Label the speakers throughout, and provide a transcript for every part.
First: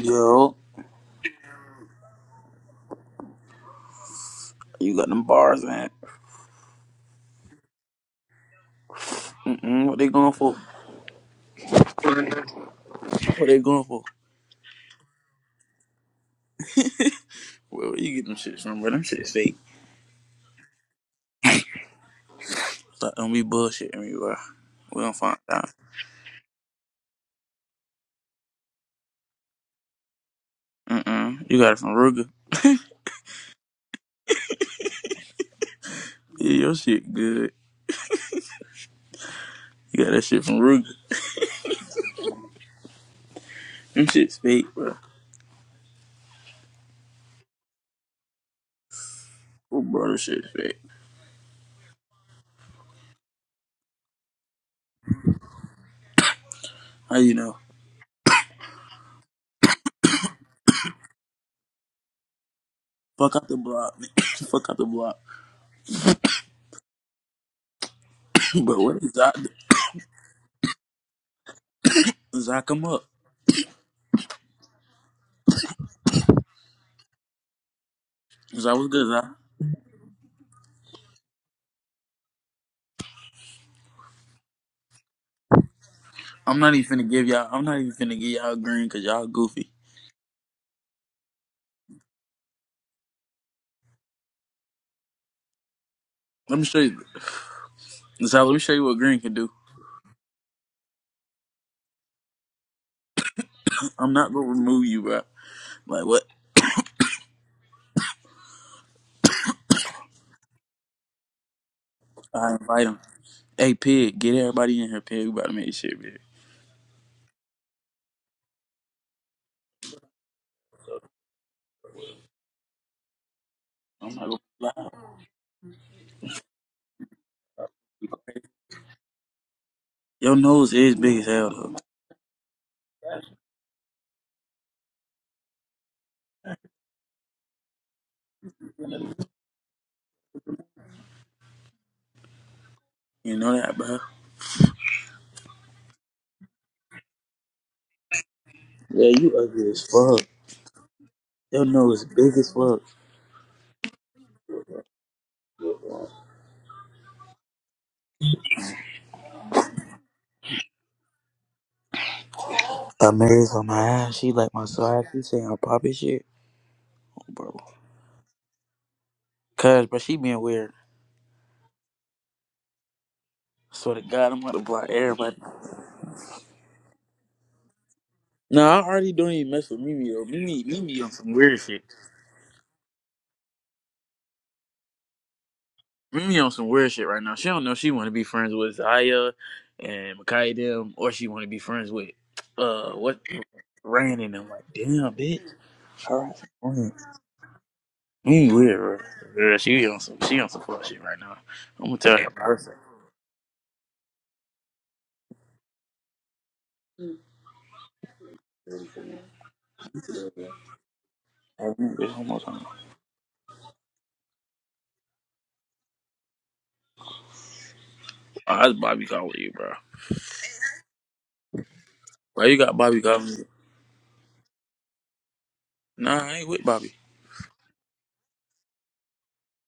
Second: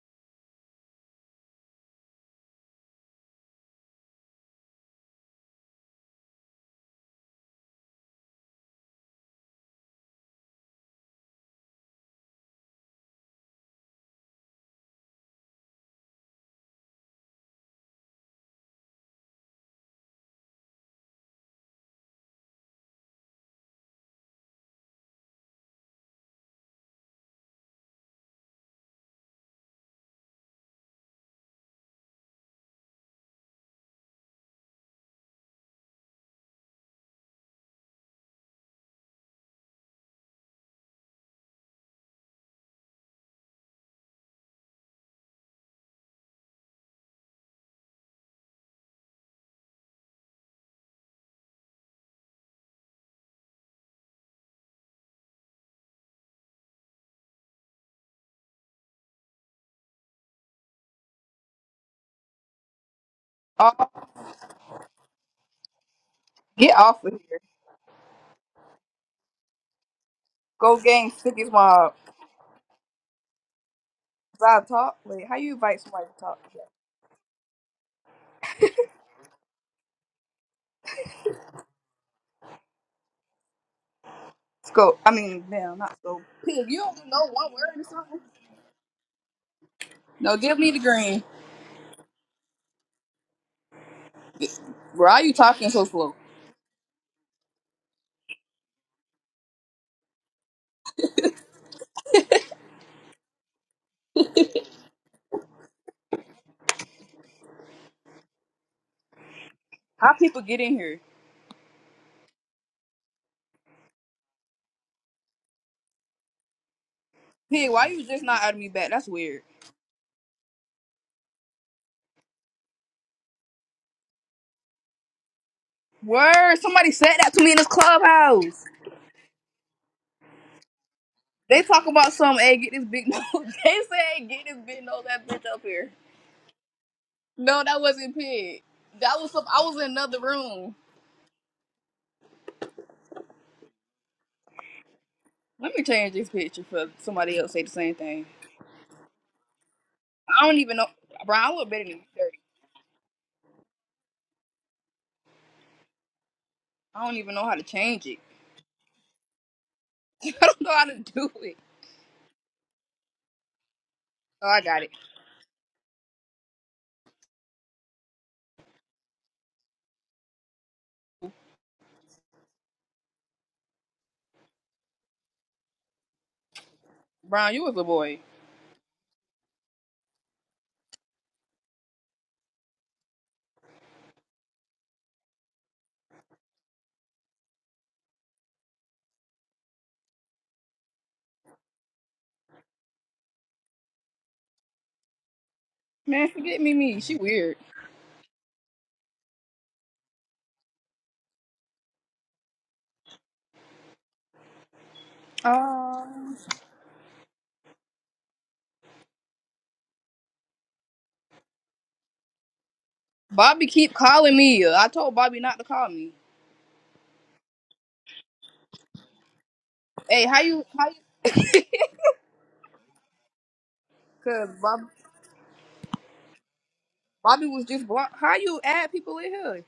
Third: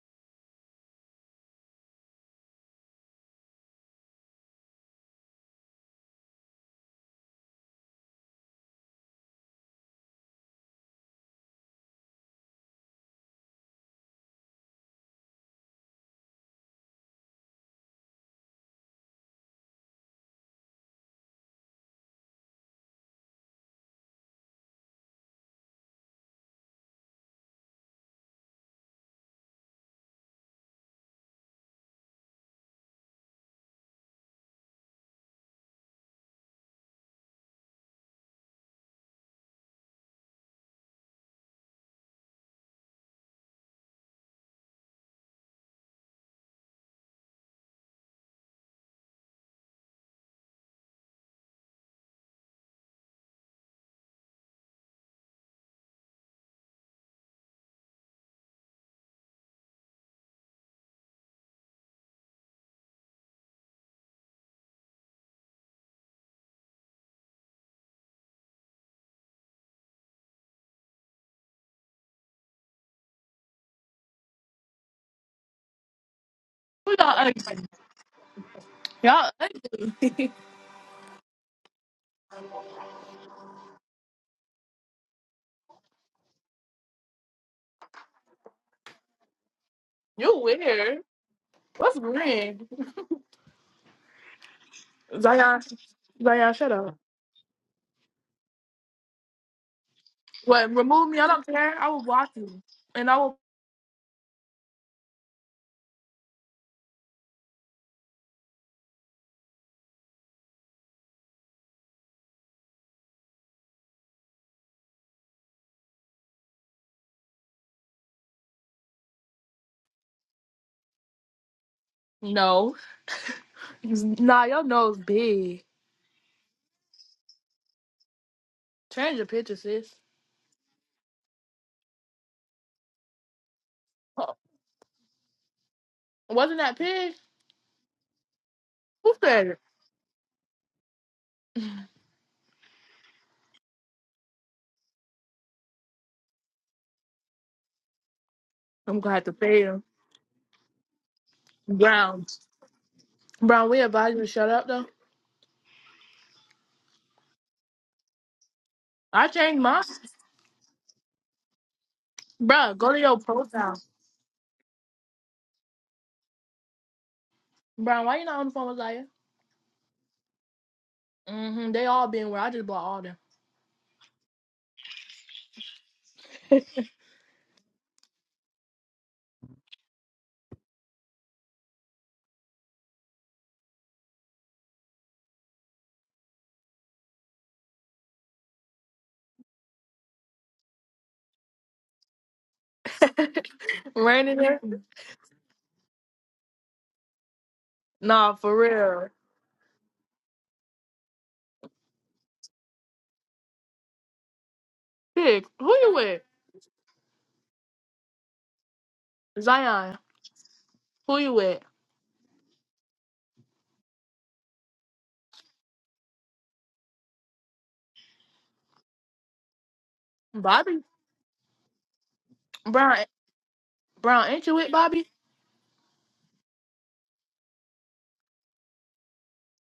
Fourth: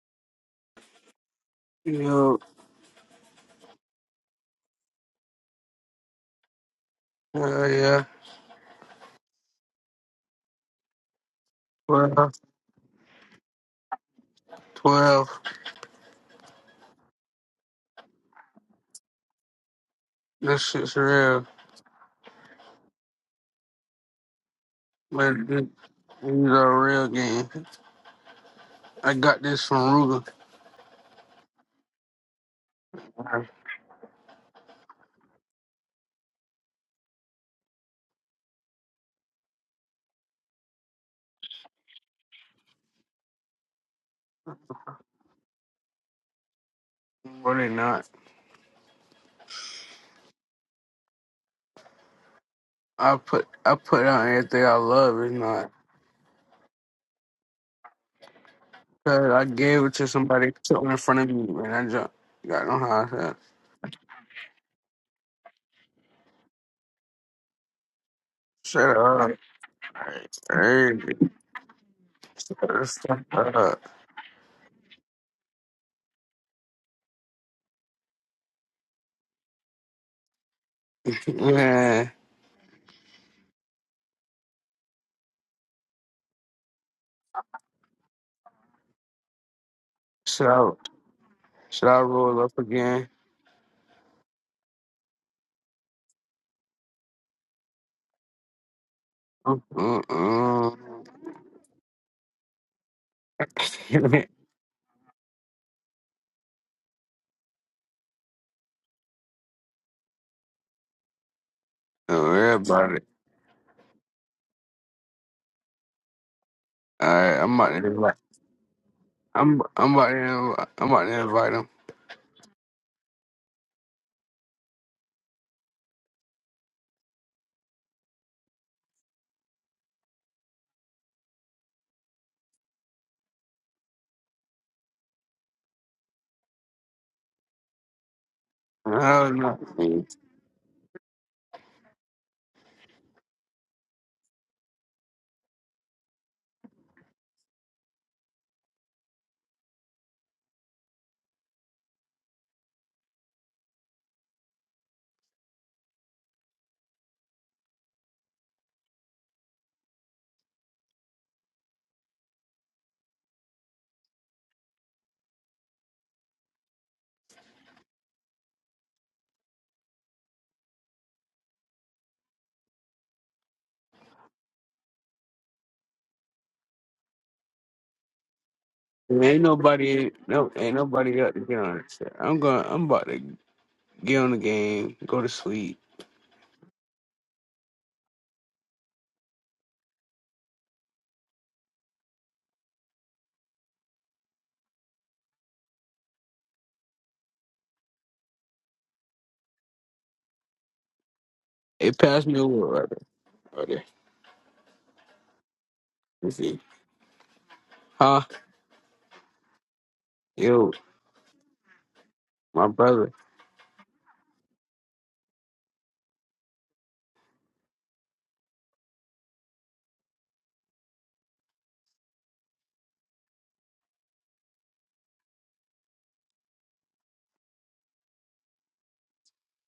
Speaker 1: Yo,
Speaker 2: Yo,
Speaker 1: you got them bars in.
Speaker 2: yeah, yeah.
Speaker 1: Mm-mm, what they going for?
Speaker 2: 12,
Speaker 1: What they going for?
Speaker 2: twelve.
Speaker 1: Where, where you get them shits from, bro? Them shits fake.
Speaker 2: This shit's real.
Speaker 1: Like, don't be bullshitting me, bro. We don't find
Speaker 2: Man, th-
Speaker 1: out.
Speaker 2: these are real games. I got this from
Speaker 1: Mm-mm. You got it from Ruger.
Speaker 2: Ruger.
Speaker 1: Yeah, your shit good. You got that shit from Ruger. Them shit's fake, bro.
Speaker 2: But they not.
Speaker 1: Oh, bro, them shit's fake.
Speaker 2: I put I put out everything I love. It's not.
Speaker 1: How you know?
Speaker 2: 'Cause I gave it to somebody sitting in front of me, man. I just got no how I said.
Speaker 1: Fuck out the
Speaker 3: Oh,
Speaker 1: block. man. Fuck out the block.
Speaker 3: get off of here.
Speaker 1: but
Speaker 2: Shut
Speaker 1: what is
Speaker 2: up.
Speaker 1: Zach?
Speaker 3: Go
Speaker 2: Hey,
Speaker 3: gang stickies while
Speaker 1: Zach, come up.
Speaker 2: shut up.
Speaker 3: I talk. Wait, how you invite somebody to talk?
Speaker 4: Who Y'all, ugly?
Speaker 1: Zach, what's good,
Speaker 4: y'all,
Speaker 1: Zach?
Speaker 4: ugly.
Speaker 2: Man,
Speaker 3: Scope. I mean, damn, not scope.
Speaker 1: I'm
Speaker 3: Pig,
Speaker 1: not
Speaker 3: you don't
Speaker 1: even finna
Speaker 3: know
Speaker 1: give y'all,
Speaker 3: one
Speaker 1: I'm not
Speaker 3: word or
Speaker 1: even finna
Speaker 3: something?
Speaker 1: give y'all green because y'all goofy.
Speaker 3: No,
Speaker 4: you
Speaker 2: should
Speaker 3: give me
Speaker 2: I,
Speaker 3: the
Speaker 4: weird.
Speaker 3: green.
Speaker 2: should
Speaker 4: What's
Speaker 2: I roll up
Speaker 4: green?
Speaker 2: again?
Speaker 3: Bro, why you
Speaker 4: Zion,
Speaker 3: talking so slow?
Speaker 4: Zion,
Speaker 1: Let me
Speaker 4: shut
Speaker 1: show
Speaker 4: up.
Speaker 1: you. Zach, let me show you what green can do.
Speaker 2: Uh-uh.
Speaker 4: What? Remove me? I don't care. I will block you, and I will.
Speaker 1: I'm
Speaker 2: Don't
Speaker 1: not gonna remove you, bro. Like what?
Speaker 3: How people get in here?
Speaker 2: worry
Speaker 1: I invite
Speaker 2: about it.
Speaker 1: him. Hey, pig, get everybody in here, pig. We about to make this shit big.
Speaker 2: All right, I'm about
Speaker 3: Pig,
Speaker 2: to
Speaker 3: why you
Speaker 2: invite.
Speaker 3: just not adding me back? That's weird.
Speaker 2: I'm I'm about to I'm about to invite him.
Speaker 4: No,
Speaker 1: I'm not gonna
Speaker 4: nah, your
Speaker 1: lie.
Speaker 4: nose big.
Speaker 3: Word, somebody said that to me in this clubhouse.
Speaker 4: Change your picture, sis.
Speaker 1: Your nose is big as hell,
Speaker 3: They
Speaker 1: though.
Speaker 3: talk about some, hey, get this big nose. they said, hey,
Speaker 4: Oh,
Speaker 3: get this big nose, that bitch up here.
Speaker 4: Wasn't that pig?
Speaker 3: No, that wasn't Pig.
Speaker 4: Who
Speaker 3: That
Speaker 2: No,
Speaker 3: was some,
Speaker 4: said it?
Speaker 3: I was in
Speaker 2: no,
Speaker 3: another room.
Speaker 1: You know that, bro?
Speaker 3: Let me change this picture for somebody else say the same thing.
Speaker 4: I'm
Speaker 1: Yeah,
Speaker 4: gonna have to
Speaker 1: you
Speaker 4: pay
Speaker 1: ugly
Speaker 4: him.
Speaker 1: as fuck.
Speaker 3: I don't even know, bro. I
Speaker 1: Your
Speaker 3: look better than you,
Speaker 1: nose is
Speaker 4: Brown,
Speaker 1: big
Speaker 3: thirty.
Speaker 1: as fuck.
Speaker 4: Brown, we advise you to shut up though.
Speaker 3: I don't even know how to change it.
Speaker 4: I changed mine.
Speaker 3: I don't know how to do it.
Speaker 4: Bruh, go to your
Speaker 1: Amazed on
Speaker 4: profile.
Speaker 1: my ass. She
Speaker 3: Oh,
Speaker 1: like
Speaker 3: I
Speaker 1: my
Speaker 3: got it.
Speaker 1: size. She saying I'm popping shit, bro.
Speaker 4: Brown, why you not on the phone with Zaya?
Speaker 1: Cause, but she being weird.
Speaker 4: Mm-hmm. They all been where I just bought all them.
Speaker 1: Swear to God, I'm about to block everybody.
Speaker 3: Brown, you was a boy.
Speaker 1: Nah, I already don't
Speaker 2: ain't
Speaker 1: even mess with Mimi
Speaker 2: nobody
Speaker 1: though.
Speaker 2: no
Speaker 1: Mimi,
Speaker 2: ain't
Speaker 1: Mimi on
Speaker 2: nobody
Speaker 1: some
Speaker 2: up to get
Speaker 1: weird shit.
Speaker 2: on this shit. I'm going. I'm about to get on the game. Go to sleep.
Speaker 1: Mimi on some weird shit right now. She don't know if she want to be friends with Zaya and Makai them, or she want to be friends with uh what Rain
Speaker 4: Rain
Speaker 1: and
Speaker 4: in
Speaker 1: them.
Speaker 4: there?
Speaker 1: Like damn, bitch. All
Speaker 3: Man,
Speaker 1: right,
Speaker 3: forget me,
Speaker 1: Rain.
Speaker 3: me. She weird.
Speaker 4: Nah,
Speaker 1: Mimi
Speaker 4: for
Speaker 1: weird, bro.
Speaker 4: real.
Speaker 1: Girl, she on some she on some fuck shit right now. I'm
Speaker 2: It
Speaker 1: gonna tell her
Speaker 2: passed me
Speaker 1: about
Speaker 2: over
Speaker 1: herself.
Speaker 2: right there. Right there.
Speaker 4: Pig, who you with?
Speaker 2: You
Speaker 3: Um,
Speaker 2: see? Huh?
Speaker 4: Zion,
Speaker 1: Oh,
Speaker 2: Yo,
Speaker 4: who you with?
Speaker 1: Mimi, It's almost time.
Speaker 2: my brother.
Speaker 3: Bobby keep calling me. I told Bobby not to call me.
Speaker 1: Oh, that's Bobby calling you, bro.
Speaker 3: Hey, how you?
Speaker 4: Bobby?
Speaker 3: How you?
Speaker 1: Why you got
Speaker 4: Brown,
Speaker 1: Bobby calling you?
Speaker 4: Brown, ain't
Speaker 3: Cause
Speaker 4: you with
Speaker 3: Bob,
Speaker 4: Bobby?
Speaker 1: Nah, I ain't with Bobby.
Speaker 3: Bobby was just blocked. How you add people in here?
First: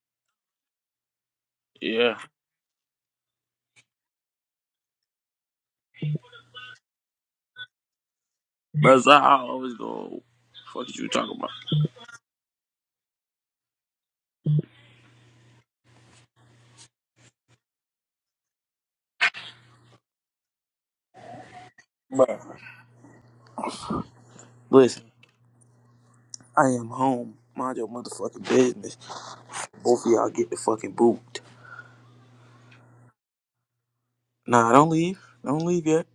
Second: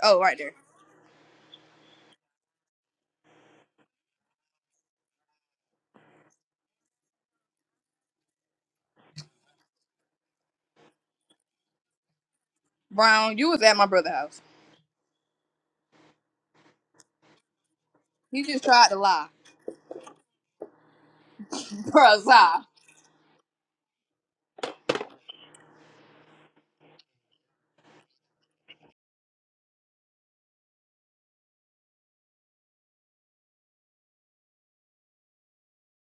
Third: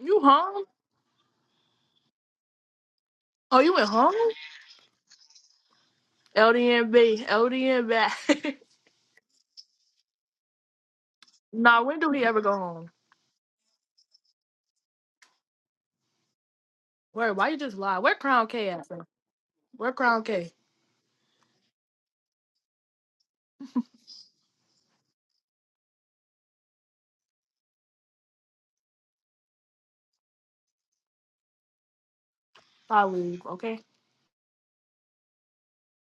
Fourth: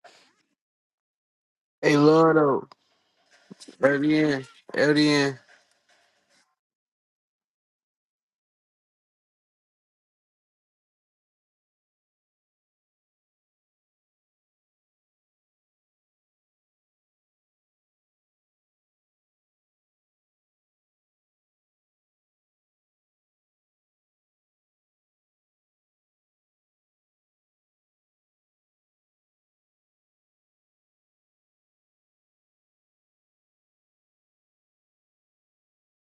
Speaker 4: You
Speaker 3: Oh, right there.
Speaker 4: home?
Speaker 2: Hey,
Speaker 1: Yeah,
Speaker 2: Lord, though.
Speaker 4: Oh, you went home?
Speaker 2: LDN.
Speaker 4: LDNB, LDNB.
Speaker 1: but Zaya always go. Fuck is you talking about,
Speaker 4: nah, when do he ever go home?
Speaker 3: Brown, you was at my brother's house.
Speaker 4: Where? Why you just lie? Where
Speaker 3: He
Speaker 4: Crown
Speaker 3: just
Speaker 4: K at?
Speaker 3: tried to
Speaker 4: Bro?
Speaker 3: lie,
Speaker 4: Where Crown K?
Speaker 3: bro.
Speaker 1: bro? Listen, I am home. Mind your motherfucking business. Both of y'all get the fucking boot.
Speaker 4: Hollywood, okay?
Speaker 1: Nah, don't leave. Don't leave yet.